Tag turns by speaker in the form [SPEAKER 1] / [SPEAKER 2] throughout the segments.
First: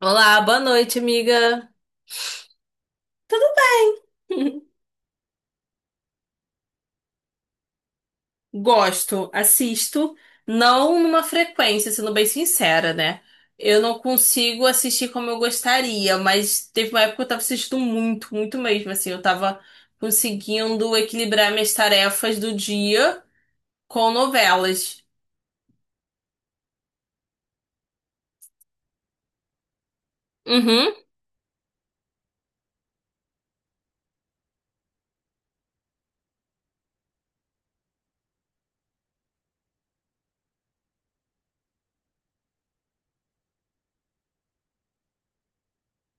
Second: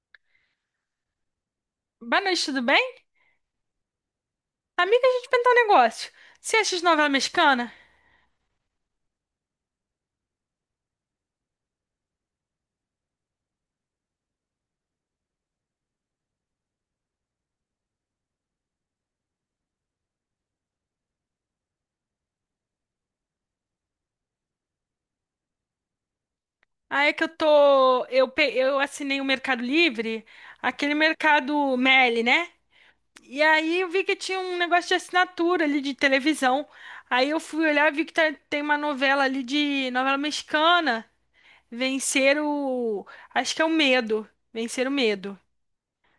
[SPEAKER 1] Olá, boa noite, amiga.
[SPEAKER 2] Boa noite, tudo bem? Amiga, deixa eu te perguntar um negócio. Você assiste novela mexicana?
[SPEAKER 1] Gosto, assisto, não numa frequência, sendo bem sincera, né? Eu não consigo assistir como eu gostaria, mas teve uma época que eu tava assistindo muito, muito mesmo, assim, eu tava conseguindo equilibrar minhas tarefas do dia com novelas.
[SPEAKER 2] Aí é que eu tô. Eu assinei o Mercado Livre,
[SPEAKER 1] Uhum.
[SPEAKER 2] aquele Mercado Meli, né? E aí eu vi que tinha um negócio de assinatura ali de televisão. Aí eu fui olhar e vi que tem uma novela ali de novela mexicana. Vencer o. Acho que é o Medo. Vencer o Medo.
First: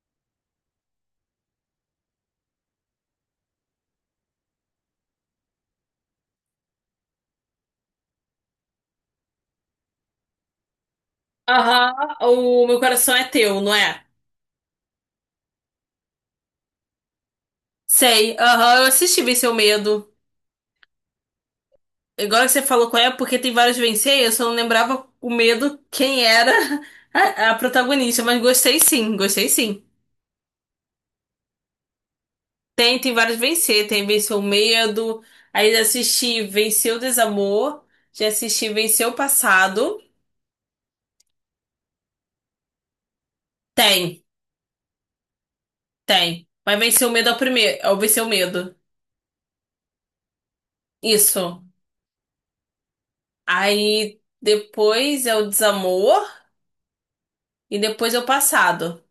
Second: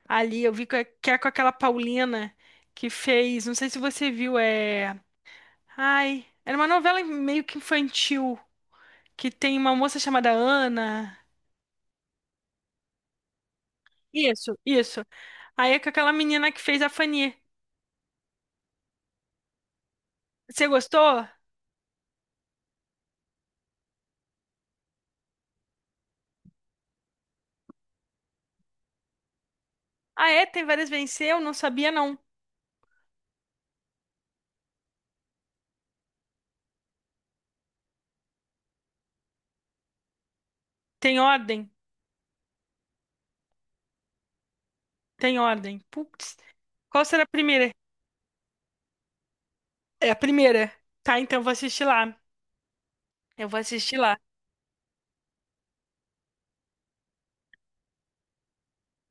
[SPEAKER 2] Ali eu vi que é com aquela Paulina que fez. Não sei se você viu, é. Ai, era uma novela meio que infantil, que tem uma moça chamada Ana.
[SPEAKER 1] Aham, o meu coração é teu, não é?
[SPEAKER 2] Isso, isso. Aí é com aquela menina que fez a Fanny.
[SPEAKER 1] Sei, aham, eu assisti Vencer o Medo.
[SPEAKER 2] Você gostou?
[SPEAKER 1] Agora que você falou qual é, porque tem vários vencer, eu só não lembrava o medo quem era, a protagonista, mas gostei sim, gostei sim.
[SPEAKER 2] Ah, é? Tem várias venceu? Não sabia, não.
[SPEAKER 1] Tem, tem vários vencer, tem Venceu o Medo, aí já assisti Venceu o Desamor, já assisti Venceu o Passado.
[SPEAKER 2] Tem ordem?
[SPEAKER 1] Tem,
[SPEAKER 2] Tem ordem. Putz.
[SPEAKER 1] tem. Mas
[SPEAKER 2] Qual
[SPEAKER 1] Venceu o
[SPEAKER 2] será a
[SPEAKER 1] Medo é o
[SPEAKER 2] primeira?
[SPEAKER 1] primeiro, é o Venceu o Medo.
[SPEAKER 2] É a primeira. Tá, então eu vou
[SPEAKER 1] Isso.
[SPEAKER 2] assistir lá. Eu vou assistir lá.
[SPEAKER 1] Aí depois é o Desamor e depois é o Passado.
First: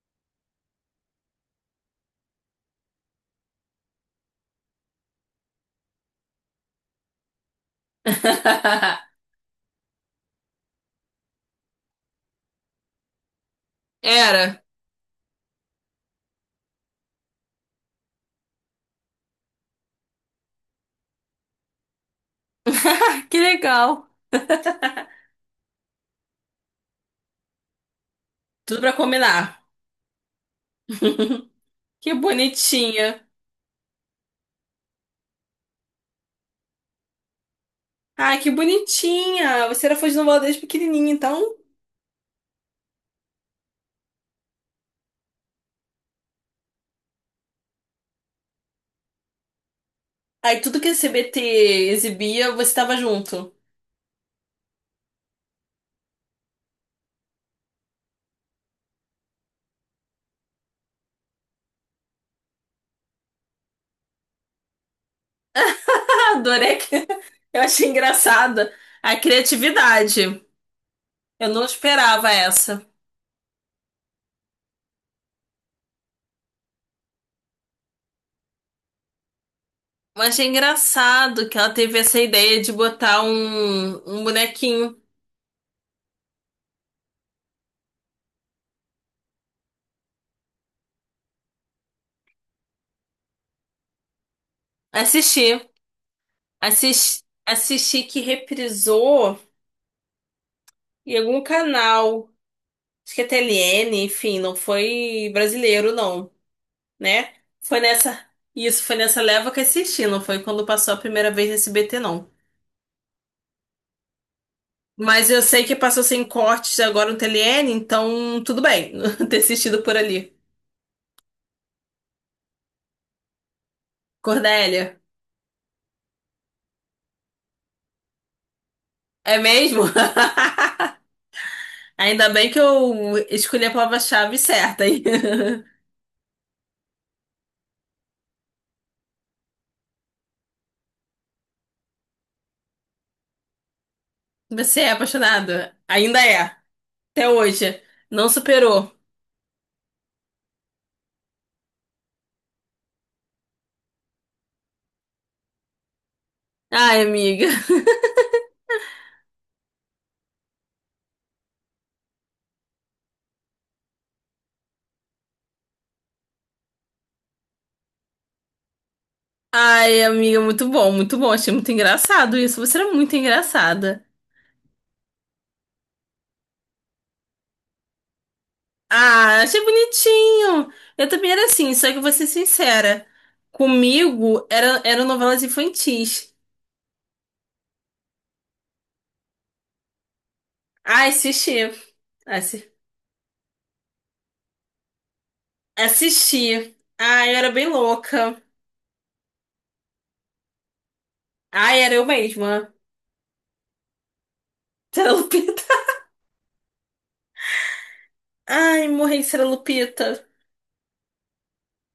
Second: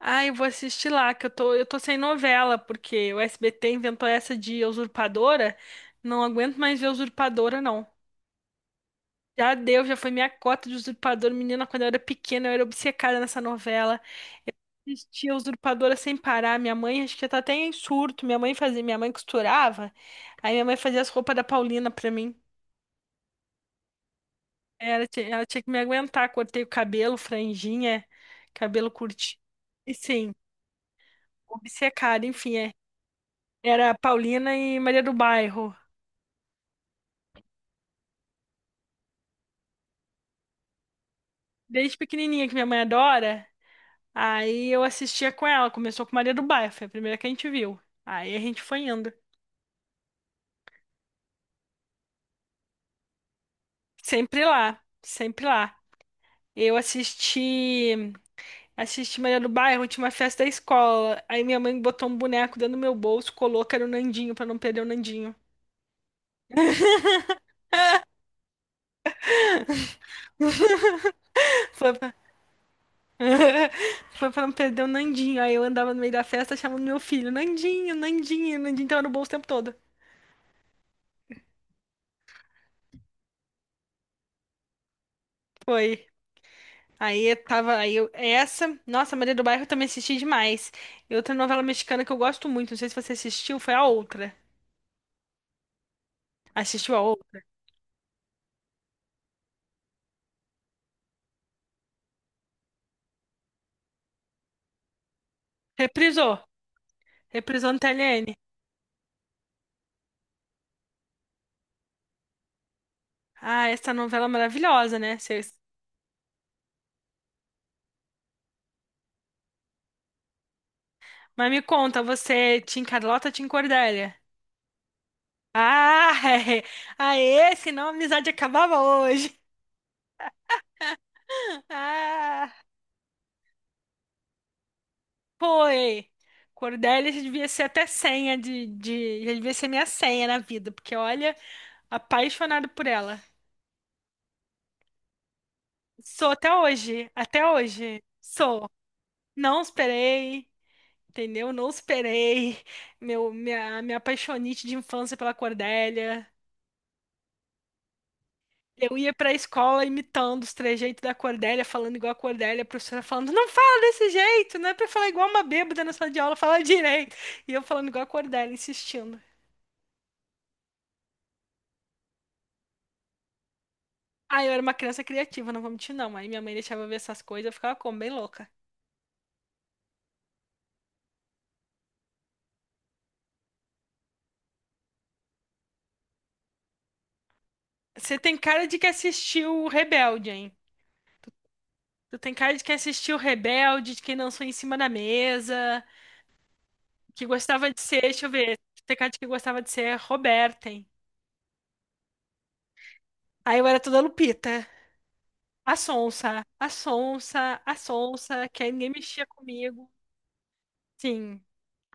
[SPEAKER 2] Ah, eu vou assistir lá, que eu tô sem novela, porque o SBT inventou essa de usurpadora. Não aguento mais ver usurpadora, não. Já deu, já foi minha cota de usurpador. Menina, quando eu era pequena, eu era obcecada nessa novela.
[SPEAKER 1] Era.
[SPEAKER 2] Assistia a usurpadora sem parar. Minha mãe, acho que já tá até em surto. Minha mãe fazia, minha mãe costurava. Aí minha mãe fazia as roupas da Paulina pra mim.
[SPEAKER 1] Ah, que legal.
[SPEAKER 2] Ela tinha que me aguentar. Cortei o cabelo, franjinha,
[SPEAKER 1] Tudo
[SPEAKER 2] cabelo
[SPEAKER 1] pra
[SPEAKER 2] curtinho.
[SPEAKER 1] combinar.
[SPEAKER 2] E sim,
[SPEAKER 1] Que
[SPEAKER 2] obcecada, enfim, é.
[SPEAKER 1] bonitinha.
[SPEAKER 2] Era a Paulina e Maria do Bairro.
[SPEAKER 1] Ai, que bonitinha! Você era fã de novela desde pequenininha, então.
[SPEAKER 2] Desde pequenininha, que minha mãe adora, aí eu assistia com ela. Começou com Maria do Bairro, foi a primeira que a gente viu. Aí a gente foi indo.
[SPEAKER 1] Aí tudo que a CBT exibia, você tava junto.
[SPEAKER 2] Sempre lá, sempre lá. Eu assisti Maria do Bairro, tinha uma festa da escola. Aí minha mãe botou um boneco dentro do meu bolso, colou que era o Nandinho pra não perder o Nandinho.
[SPEAKER 1] Ah, adorei. Eu achei engraçada a criatividade. Eu não
[SPEAKER 2] Foi pra...
[SPEAKER 1] esperava essa.
[SPEAKER 2] Foi pra não perder o Nandinho. Aí eu andava no meio da festa chamando meu filho, Nandinho, Nandinho, o Nandinho tava no bolso o tempo todo.
[SPEAKER 1] Mas achei engraçado que ela teve essa ideia de botar um bonequinho.
[SPEAKER 2] Foi. Aí eu tava, aí eu, essa, nossa, Maria do Bairro eu também assisti demais. E outra novela mexicana que eu gosto muito, não sei se você assistiu, foi a outra.
[SPEAKER 1] Assisti.
[SPEAKER 2] Assistiu a
[SPEAKER 1] Assisti,
[SPEAKER 2] outra?
[SPEAKER 1] assisti que reprisou em algum canal. Acho que é TLN, enfim, não foi brasileiro, não,
[SPEAKER 2] Reprisou.
[SPEAKER 1] né?
[SPEAKER 2] Reprisou no
[SPEAKER 1] Foi nessa.
[SPEAKER 2] TLN.
[SPEAKER 1] Isso, foi nessa leva que assisti, não foi quando passou a primeira vez nesse BT não.
[SPEAKER 2] Ah, essa novela é maravilhosa, né?
[SPEAKER 1] Mas eu sei que passou sem cortes agora no TLN, então tudo bem ter assistido por ali.
[SPEAKER 2] Mas me conta, você Tim Carlota, Tim Cordélia?
[SPEAKER 1] Cordélia,
[SPEAKER 2] Ah, é. Aê, senão a amizade acabava hoje.
[SPEAKER 1] é mesmo? Ainda bem que
[SPEAKER 2] Ah,
[SPEAKER 1] eu escolhi a palavra-chave certa aí.
[SPEAKER 2] foi. Cordélia já devia ser até senha de. Já devia ser minha senha na vida, porque olha, apaixonado por ela.
[SPEAKER 1] Você é apaixonado? Ainda
[SPEAKER 2] Sou até
[SPEAKER 1] é.
[SPEAKER 2] hoje,
[SPEAKER 1] Até
[SPEAKER 2] até
[SPEAKER 1] hoje.
[SPEAKER 2] hoje.
[SPEAKER 1] Não
[SPEAKER 2] Sou.
[SPEAKER 1] superou.
[SPEAKER 2] Não esperei, entendeu? Não esperei. Minha apaixonite de infância pela Cordélia.
[SPEAKER 1] Ai, amiga.
[SPEAKER 2] Eu ia pra escola imitando os trejeitos da Cordélia, falando igual a Cordélia, a professora falando, não fala desse jeito, não é pra falar igual uma bêbada na sala de aula, fala direito. E eu falando igual a Cordélia, insistindo.
[SPEAKER 1] Ai, amiga, muito bom, muito bom. Achei muito engraçado isso. Você era muito engraçada.
[SPEAKER 2] Ah, eu era uma criança criativa, não vou mentir não. Aí minha mãe deixava eu ver essas coisas, eu ficava como, bem louca.
[SPEAKER 1] Ah, achei bonitinho. Eu também era assim, só que eu vou ser sincera. Comigo era, eram novelas infantis.
[SPEAKER 2] Você tem cara de que assistiu o Rebelde, hein?
[SPEAKER 1] Ah, assisti.
[SPEAKER 2] Tu tem cara de
[SPEAKER 1] Assi-
[SPEAKER 2] que assistiu o Rebelde, de quem dançou em cima da mesa,
[SPEAKER 1] Assisti. Ah,
[SPEAKER 2] que
[SPEAKER 1] eu era bem
[SPEAKER 2] gostava de ser, deixa eu
[SPEAKER 1] louca.
[SPEAKER 2] ver, tu tem cara de que gostava de ser Roberta, hein?
[SPEAKER 1] Ah, era eu mesma.
[SPEAKER 2] Aí eu era toda Lupita.
[SPEAKER 1] Era Lupita.
[SPEAKER 2] A sonsa, a sonsa, a sonsa, que aí
[SPEAKER 1] Ai,
[SPEAKER 2] ninguém
[SPEAKER 1] morri,
[SPEAKER 2] mexia
[SPEAKER 1] será
[SPEAKER 2] comigo.
[SPEAKER 1] Lupita.
[SPEAKER 2] Sim,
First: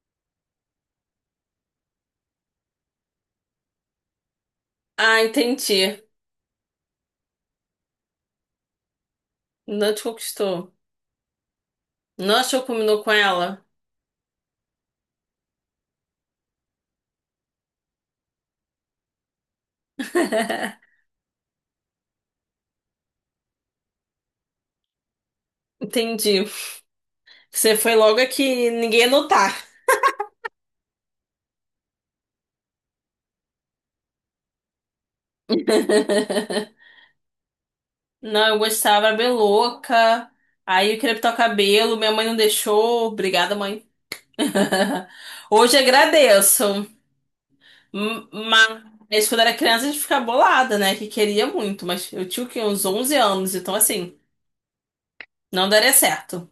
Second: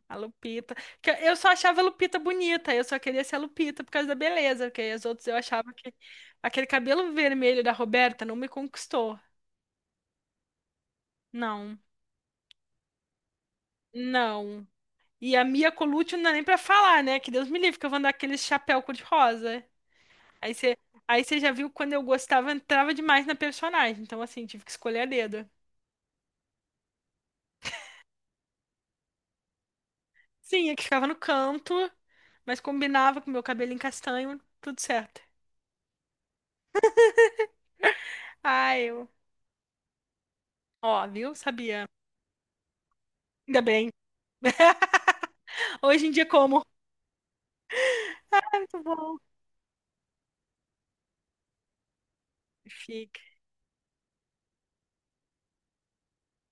[SPEAKER 2] a Lupita. Que eu só achava a Lupita bonita, eu só queria ser a Lupita por causa da beleza, porque as
[SPEAKER 1] Ah,
[SPEAKER 2] outras eu achava que
[SPEAKER 1] entendi.
[SPEAKER 2] aquele cabelo vermelho da Roberta não me conquistou.
[SPEAKER 1] Não te conquistou.
[SPEAKER 2] Não,
[SPEAKER 1] Não achou que combinou com ela?
[SPEAKER 2] não. E a Mia Colucci não dá nem pra falar, né? Que Deus me livre, que eu vou andar com aquele chapéu cor-de-rosa. Aí você aí você já viu quando eu gostava, entrava demais na personagem. Então, assim, tive que escolher a dedo.
[SPEAKER 1] Entendi. Você foi logo aqui, ninguém ia notar.
[SPEAKER 2] Sim, é que ficava no canto, mas combinava com meu cabelo em castanho, tudo certo.
[SPEAKER 1] Não, eu
[SPEAKER 2] Ai,
[SPEAKER 1] gostava,
[SPEAKER 2] eu.
[SPEAKER 1] era bem louca. Aí eu
[SPEAKER 2] Ó,
[SPEAKER 1] queria pintar
[SPEAKER 2] viu?
[SPEAKER 1] o
[SPEAKER 2] Sabia.
[SPEAKER 1] cabelo, minha mãe não deixou. Obrigada,
[SPEAKER 2] Ainda
[SPEAKER 1] mãe.
[SPEAKER 2] bem.
[SPEAKER 1] Hoje
[SPEAKER 2] Hoje em dia,
[SPEAKER 1] agradeço.
[SPEAKER 2] como? Ai, muito bom.
[SPEAKER 1] Mas quando era criança a gente ficava bolada, né? Que queria muito, mas eu tinha o quê? Uns 11
[SPEAKER 2] Fica.
[SPEAKER 1] anos, então assim, não daria certo.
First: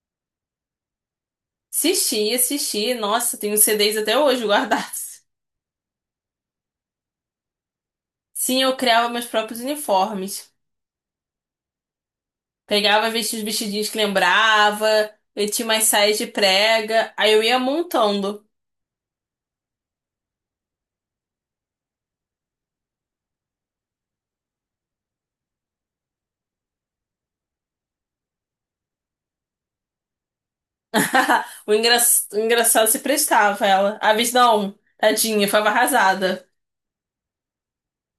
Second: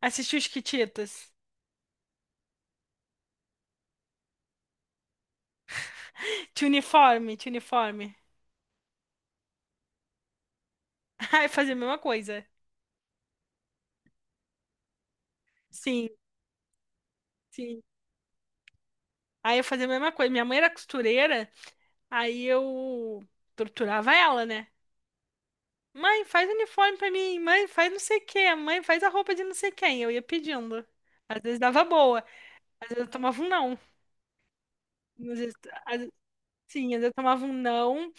[SPEAKER 2] Assistiu os Kititas.
[SPEAKER 1] Assisti, assisti. Nossa, tenho CDs até hoje guardados.
[SPEAKER 2] Tinha uniforme, tinha uniforme.
[SPEAKER 1] Sim, eu criava meus próprios uniformes.
[SPEAKER 2] Ai, fazia a mesma coisa.
[SPEAKER 1] Pegava, vestia os vestidinhos que lembrava, eu tinha umas
[SPEAKER 2] Sim,
[SPEAKER 1] saias de prega, aí eu ia
[SPEAKER 2] sim.
[SPEAKER 1] montando.
[SPEAKER 2] Aí eu fazia a mesma coisa. Minha mãe era costureira, aí eu torturava ela, né? Mãe, faz uniforme pra mim. Mãe, faz não sei o quê. Mãe, faz a roupa de não sei quem. Eu ia pedindo. Às vezes
[SPEAKER 1] O
[SPEAKER 2] dava
[SPEAKER 1] engra-
[SPEAKER 2] boa.
[SPEAKER 1] o engraçado
[SPEAKER 2] Às
[SPEAKER 1] se
[SPEAKER 2] vezes eu tomava um
[SPEAKER 1] prestava
[SPEAKER 2] não.
[SPEAKER 1] ela. A Viz não,
[SPEAKER 2] Às
[SPEAKER 1] tadinha,
[SPEAKER 2] vezes,
[SPEAKER 1] foi
[SPEAKER 2] às-
[SPEAKER 1] arrasada.
[SPEAKER 2] sim, às vezes eu tomava um não.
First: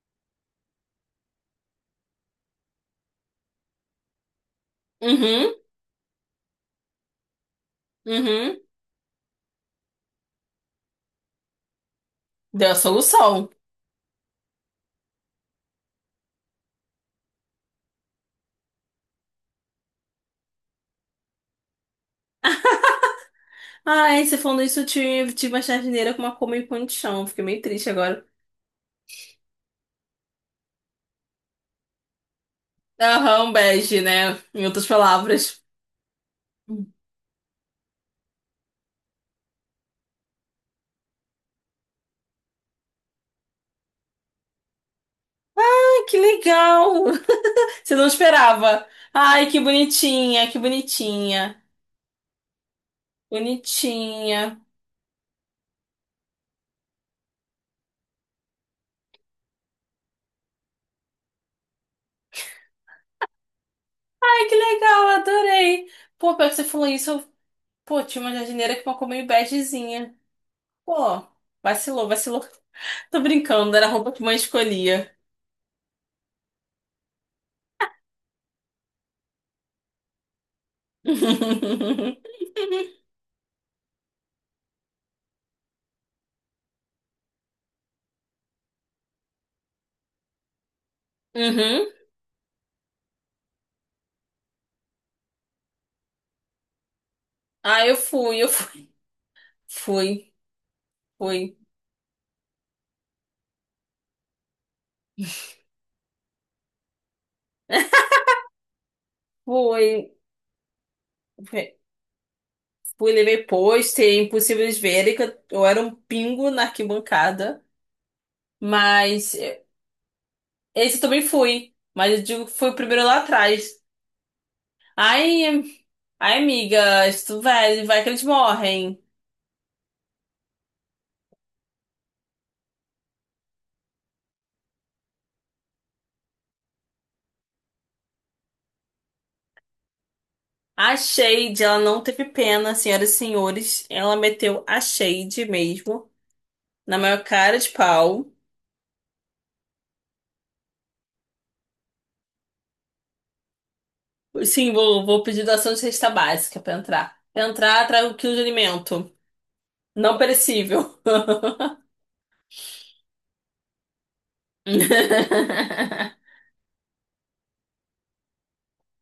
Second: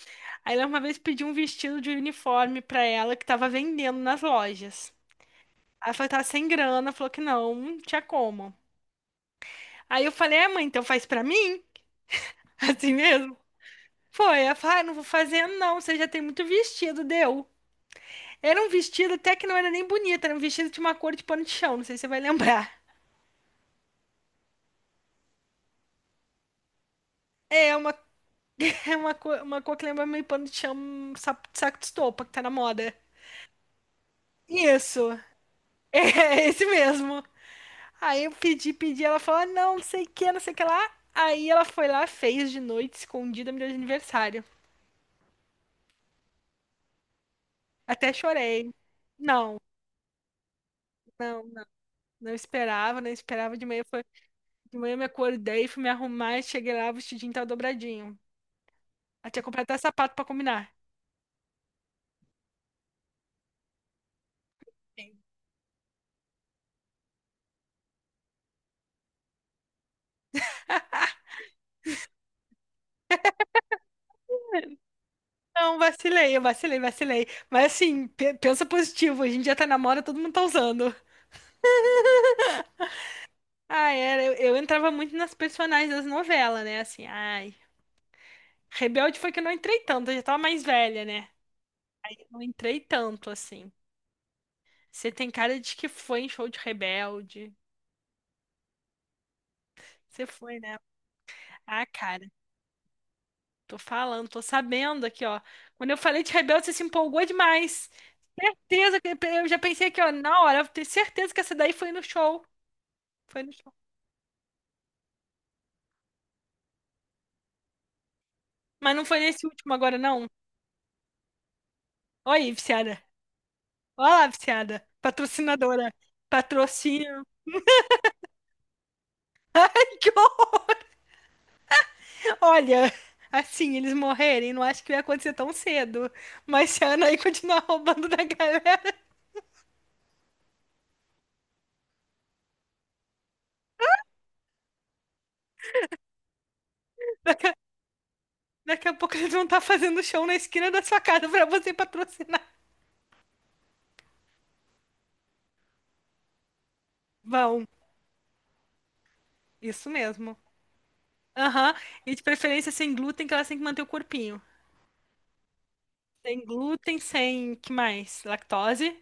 [SPEAKER 2] Aí ela uma vez pediu um vestido de uniforme pra ela que tava vendendo nas lojas.
[SPEAKER 1] Uhum,
[SPEAKER 2] Aí ela falou que tava sem grana. Falou que não, não tinha como.
[SPEAKER 1] uhum.
[SPEAKER 2] Aí eu falei, é, mãe, então faz pra mim?
[SPEAKER 1] Deu a
[SPEAKER 2] Assim mesmo.
[SPEAKER 1] solução.
[SPEAKER 2] Foi, ela falou, ah, não vou fazer não, você já tem muito vestido, deu. Era um vestido até que não era nem bonito, era um vestido de uma cor de pano de chão, não sei se você vai lembrar.
[SPEAKER 1] Ai, você falando isso, eu tive, tive uma jardineira com uma coma em pão de chão. Fiquei meio
[SPEAKER 2] É
[SPEAKER 1] triste
[SPEAKER 2] uma,
[SPEAKER 1] agora.
[SPEAKER 2] uma cor que lembra meio pano de chão, um sapo de saco de estopa, que tá na moda.
[SPEAKER 1] Aham, um bege, né? Em outras
[SPEAKER 2] Isso.
[SPEAKER 1] palavras.
[SPEAKER 2] É esse mesmo. Aí eu pedi, ela falou, "Ah, não, não sei o que, não sei o que lá. Aí ela foi lá, fez de noite, escondida, me deu de aniversário.
[SPEAKER 1] Ai, que legal! Você não
[SPEAKER 2] Até chorei.
[SPEAKER 1] esperava. Ai,
[SPEAKER 2] Não,
[SPEAKER 1] que bonitinha, que
[SPEAKER 2] não,
[SPEAKER 1] bonitinha.
[SPEAKER 2] não. Não esperava, não esperava. De manhã, foi,
[SPEAKER 1] Bonitinha.
[SPEAKER 2] de manhã eu me acordei, fui me arrumar, cheguei lá, o vestidinho tava dobradinho. Eu tinha comprado até sapato pra combinar.
[SPEAKER 1] Ai, que legal, adorei. Pô, pior que você falou isso, eu... Pô, tinha uma jardineira com uma coma meio begezinha. Pô, vacilou, vacilou. Tô brincando, era a roupa que mãe escolhia.
[SPEAKER 2] Não, vacilei, eu vacilei, vacilei. Mas assim, pensa positivo, a gente já tá na moda, todo mundo tá usando. Ah era, eu entrava muito nas personagens das novelas, né? Assim, ai. Rebelde foi que eu não entrei tanto, eu já tava mais velha, né?
[SPEAKER 1] Uhum.
[SPEAKER 2] Aí eu não entrei tanto, assim. Você tem cara de que foi em show de Rebelde.
[SPEAKER 1] Ah, eu fui, eu fui.
[SPEAKER 2] Você
[SPEAKER 1] Fui,
[SPEAKER 2] foi, né?
[SPEAKER 1] fui.
[SPEAKER 2] Ah, cara, tô falando, tô sabendo aqui, ó. Quando eu falei de Rebelde, você se empolgou demais. Certeza que eu já
[SPEAKER 1] Fui,
[SPEAKER 2] pensei aqui, ó, na hora, eu tenho certeza que essa daí
[SPEAKER 1] Fe-
[SPEAKER 2] foi no show.
[SPEAKER 1] fui,
[SPEAKER 2] Foi
[SPEAKER 1] levei
[SPEAKER 2] no show.
[SPEAKER 1] pôster, impossível de verem que eu era um pingo na arquibancada.
[SPEAKER 2] Mas não foi
[SPEAKER 1] Mas
[SPEAKER 2] nesse
[SPEAKER 1] eh,
[SPEAKER 2] último agora, não.
[SPEAKER 1] esse eu também fui. Mas eu
[SPEAKER 2] Olha
[SPEAKER 1] digo que
[SPEAKER 2] aí,
[SPEAKER 1] foi o
[SPEAKER 2] viciada.
[SPEAKER 1] primeiro lá atrás.
[SPEAKER 2] Olha lá, viciada.
[SPEAKER 1] Ai, em-
[SPEAKER 2] Patrocinadora.
[SPEAKER 1] ai, amiga,
[SPEAKER 2] Patrocínio.
[SPEAKER 1] isso vai, vai que eles morrem.
[SPEAKER 2] Ai, que horror. Olha, assim, eles morrerem, não acho que vai acontecer tão cedo. Mas se a Anaí continuar roubando da galera,
[SPEAKER 1] A Shade, ela não teve pena, senhoras e senhores. Ela meteu a Shade mesmo. Na maior cara de pau.
[SPEAKER 2] daqui a pouco eles vão estar fazendo show na esquina da sua casa pra você patrocinar.
[SPEAKER 1] Sim, vou, vou pedir doação de cesta básica pra entrar. Pra
[SPEAKER 2] Vão,
[SPEAKER 1] entrar, trago um quilo de alimento.
[SPEAKER 2] isso
[SPEAKER 1] Não
[SPEAKER 2] mesmo.
[SPEAKER 1] perecível.
[SPEAKER 2] Aham, e de preferência sem glúten, que elas têm que manter o corpinho. Sem glúten, sem, que mais? Lactose?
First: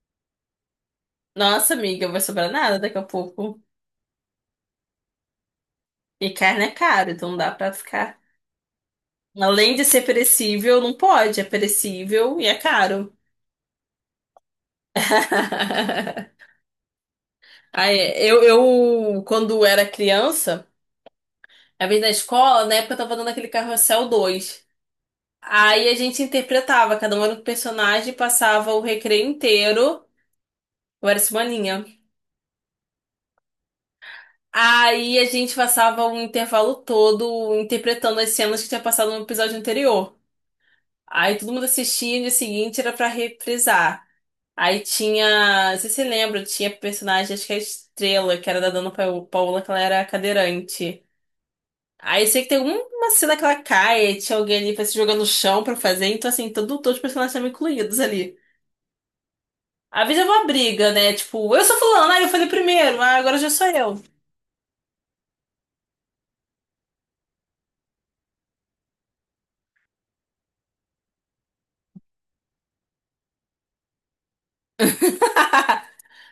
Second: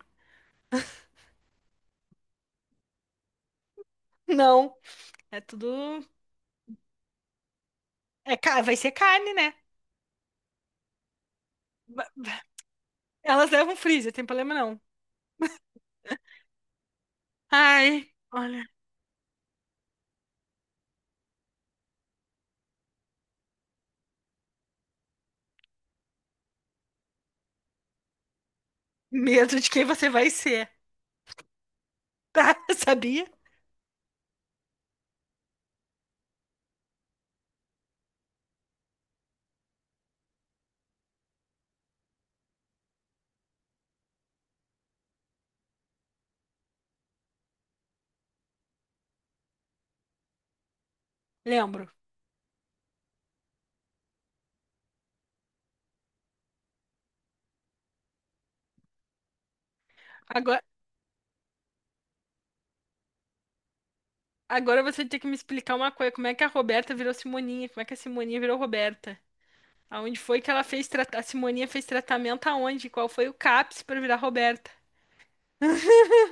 [SPEAKER 1] Nossa, amiga, vai sobrar nada daqui a pouco.
[SPEAKER 2] Não, é tudo...
[SPEAKER 1] E carne é caro, então não dá pra ficar.
[SPEAKER 2] É, vai ser carne, né?
[SPEAKER 1] Além de ser perecível, não pode. É perecível e é caro.
[SPEAKER 2] Elas levam freezer, tem problema não.
[SPEAKER 1] Aí,
[SPEAKER 2] Ai,
[SPEAKER 1] eu,
[SPEAKER 2] olha,
[SPEAKER 1] eu, quando era criança, a vez na escola, na época eu tava dando aquele carrossel 2. Aí a gente interpretava, cada um era um personagem, passava o recreio
[SPEAKER 2] medo de quem
[SPEAKER 1] inteiro.
[SPEAKER 2] você vai ser,
[SPEAKER 1] Eu era semaninha.
[SPEAKER 2] tá? Sabia?
[SPEAKER 1] Aí a gente passava um intervalo todo interpretando as cenas que tinha passado no episódio anterior. Aí todo mundo assistia e no dia seguinte era pra reprisar. Aí tinha, não sei se você lembra, tinha personagem, acho que é a Estrela, que era da Paola, que ela era cadeirante.
[SPEAKER 2] Lembro.
[SPEAKER 1] Aí eu sei que tem um, uma cena que ela cai, aí tinha alguém ali pra se jogar no chão pra fazer, então assim, todo, todos os personagens estavam incluídos ali. Às vezes é uma
[SPEAKER 2] Agora,
[SPEAKER 1] briga, né? Tipo, eu sou fulano, aí eu falei primeiro, ah, agora já sou eu.
[SPEAKER 2] agora você tem que me explicar uma coisa, como é que a Roberta virou Simoninha? Como é que a Simoninha virou Roberta? Aonde foi que ela fez tratamento? A Simoninha fez tratamento aonde? Qual foi o CAPS pra virar Roberta?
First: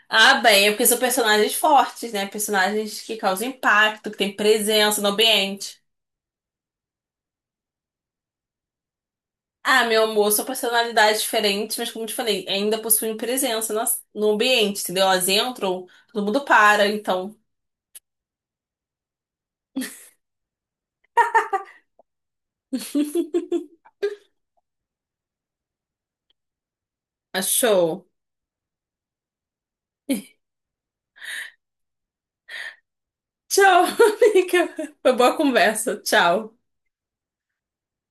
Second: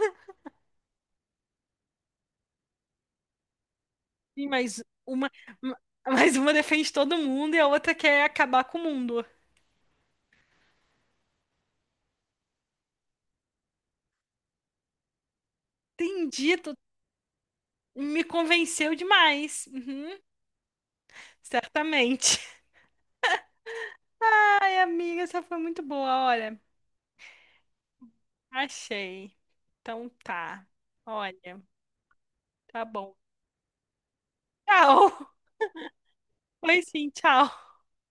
[SPEAKER 1] Ah, bem, é porque são personagens fortes, né? Personagens que causam impacto, que têm
[SPEAKER 2] Sim,
[SPEAKER 1] presença no
[SPEAKER 2] ma-
[SPEAKER 1] ambiente.
[SPEAKER 2] mas uma defende todo mundo e a outra quer acabar com o mundo.
[SPEAKER 1] Ah, meu amor, são personalidades diferentes, mas como eu te falei, ainda possuem presença no ambiente, entendeu? Elas entram, todo mundo
[SPEAKER 2] Entendi, tu
[SPEAKER 1] para, então.
[SPEAKER 2] me convenceu demais. Uhum, certamente. Ai, amiga, essa foi muito boa, olha.
[SPEAKER 1] Achou.
[SPEAKER 2] Achei. Então tá. Olha, tá bom.
[SPEAKER 1] Tchau, amiga.
[SPEAKER 2] Tchau.
[SPEAKER 1] Foi boa conversa. Tchau.
[SPEAKER 2] Foi sim, tchau.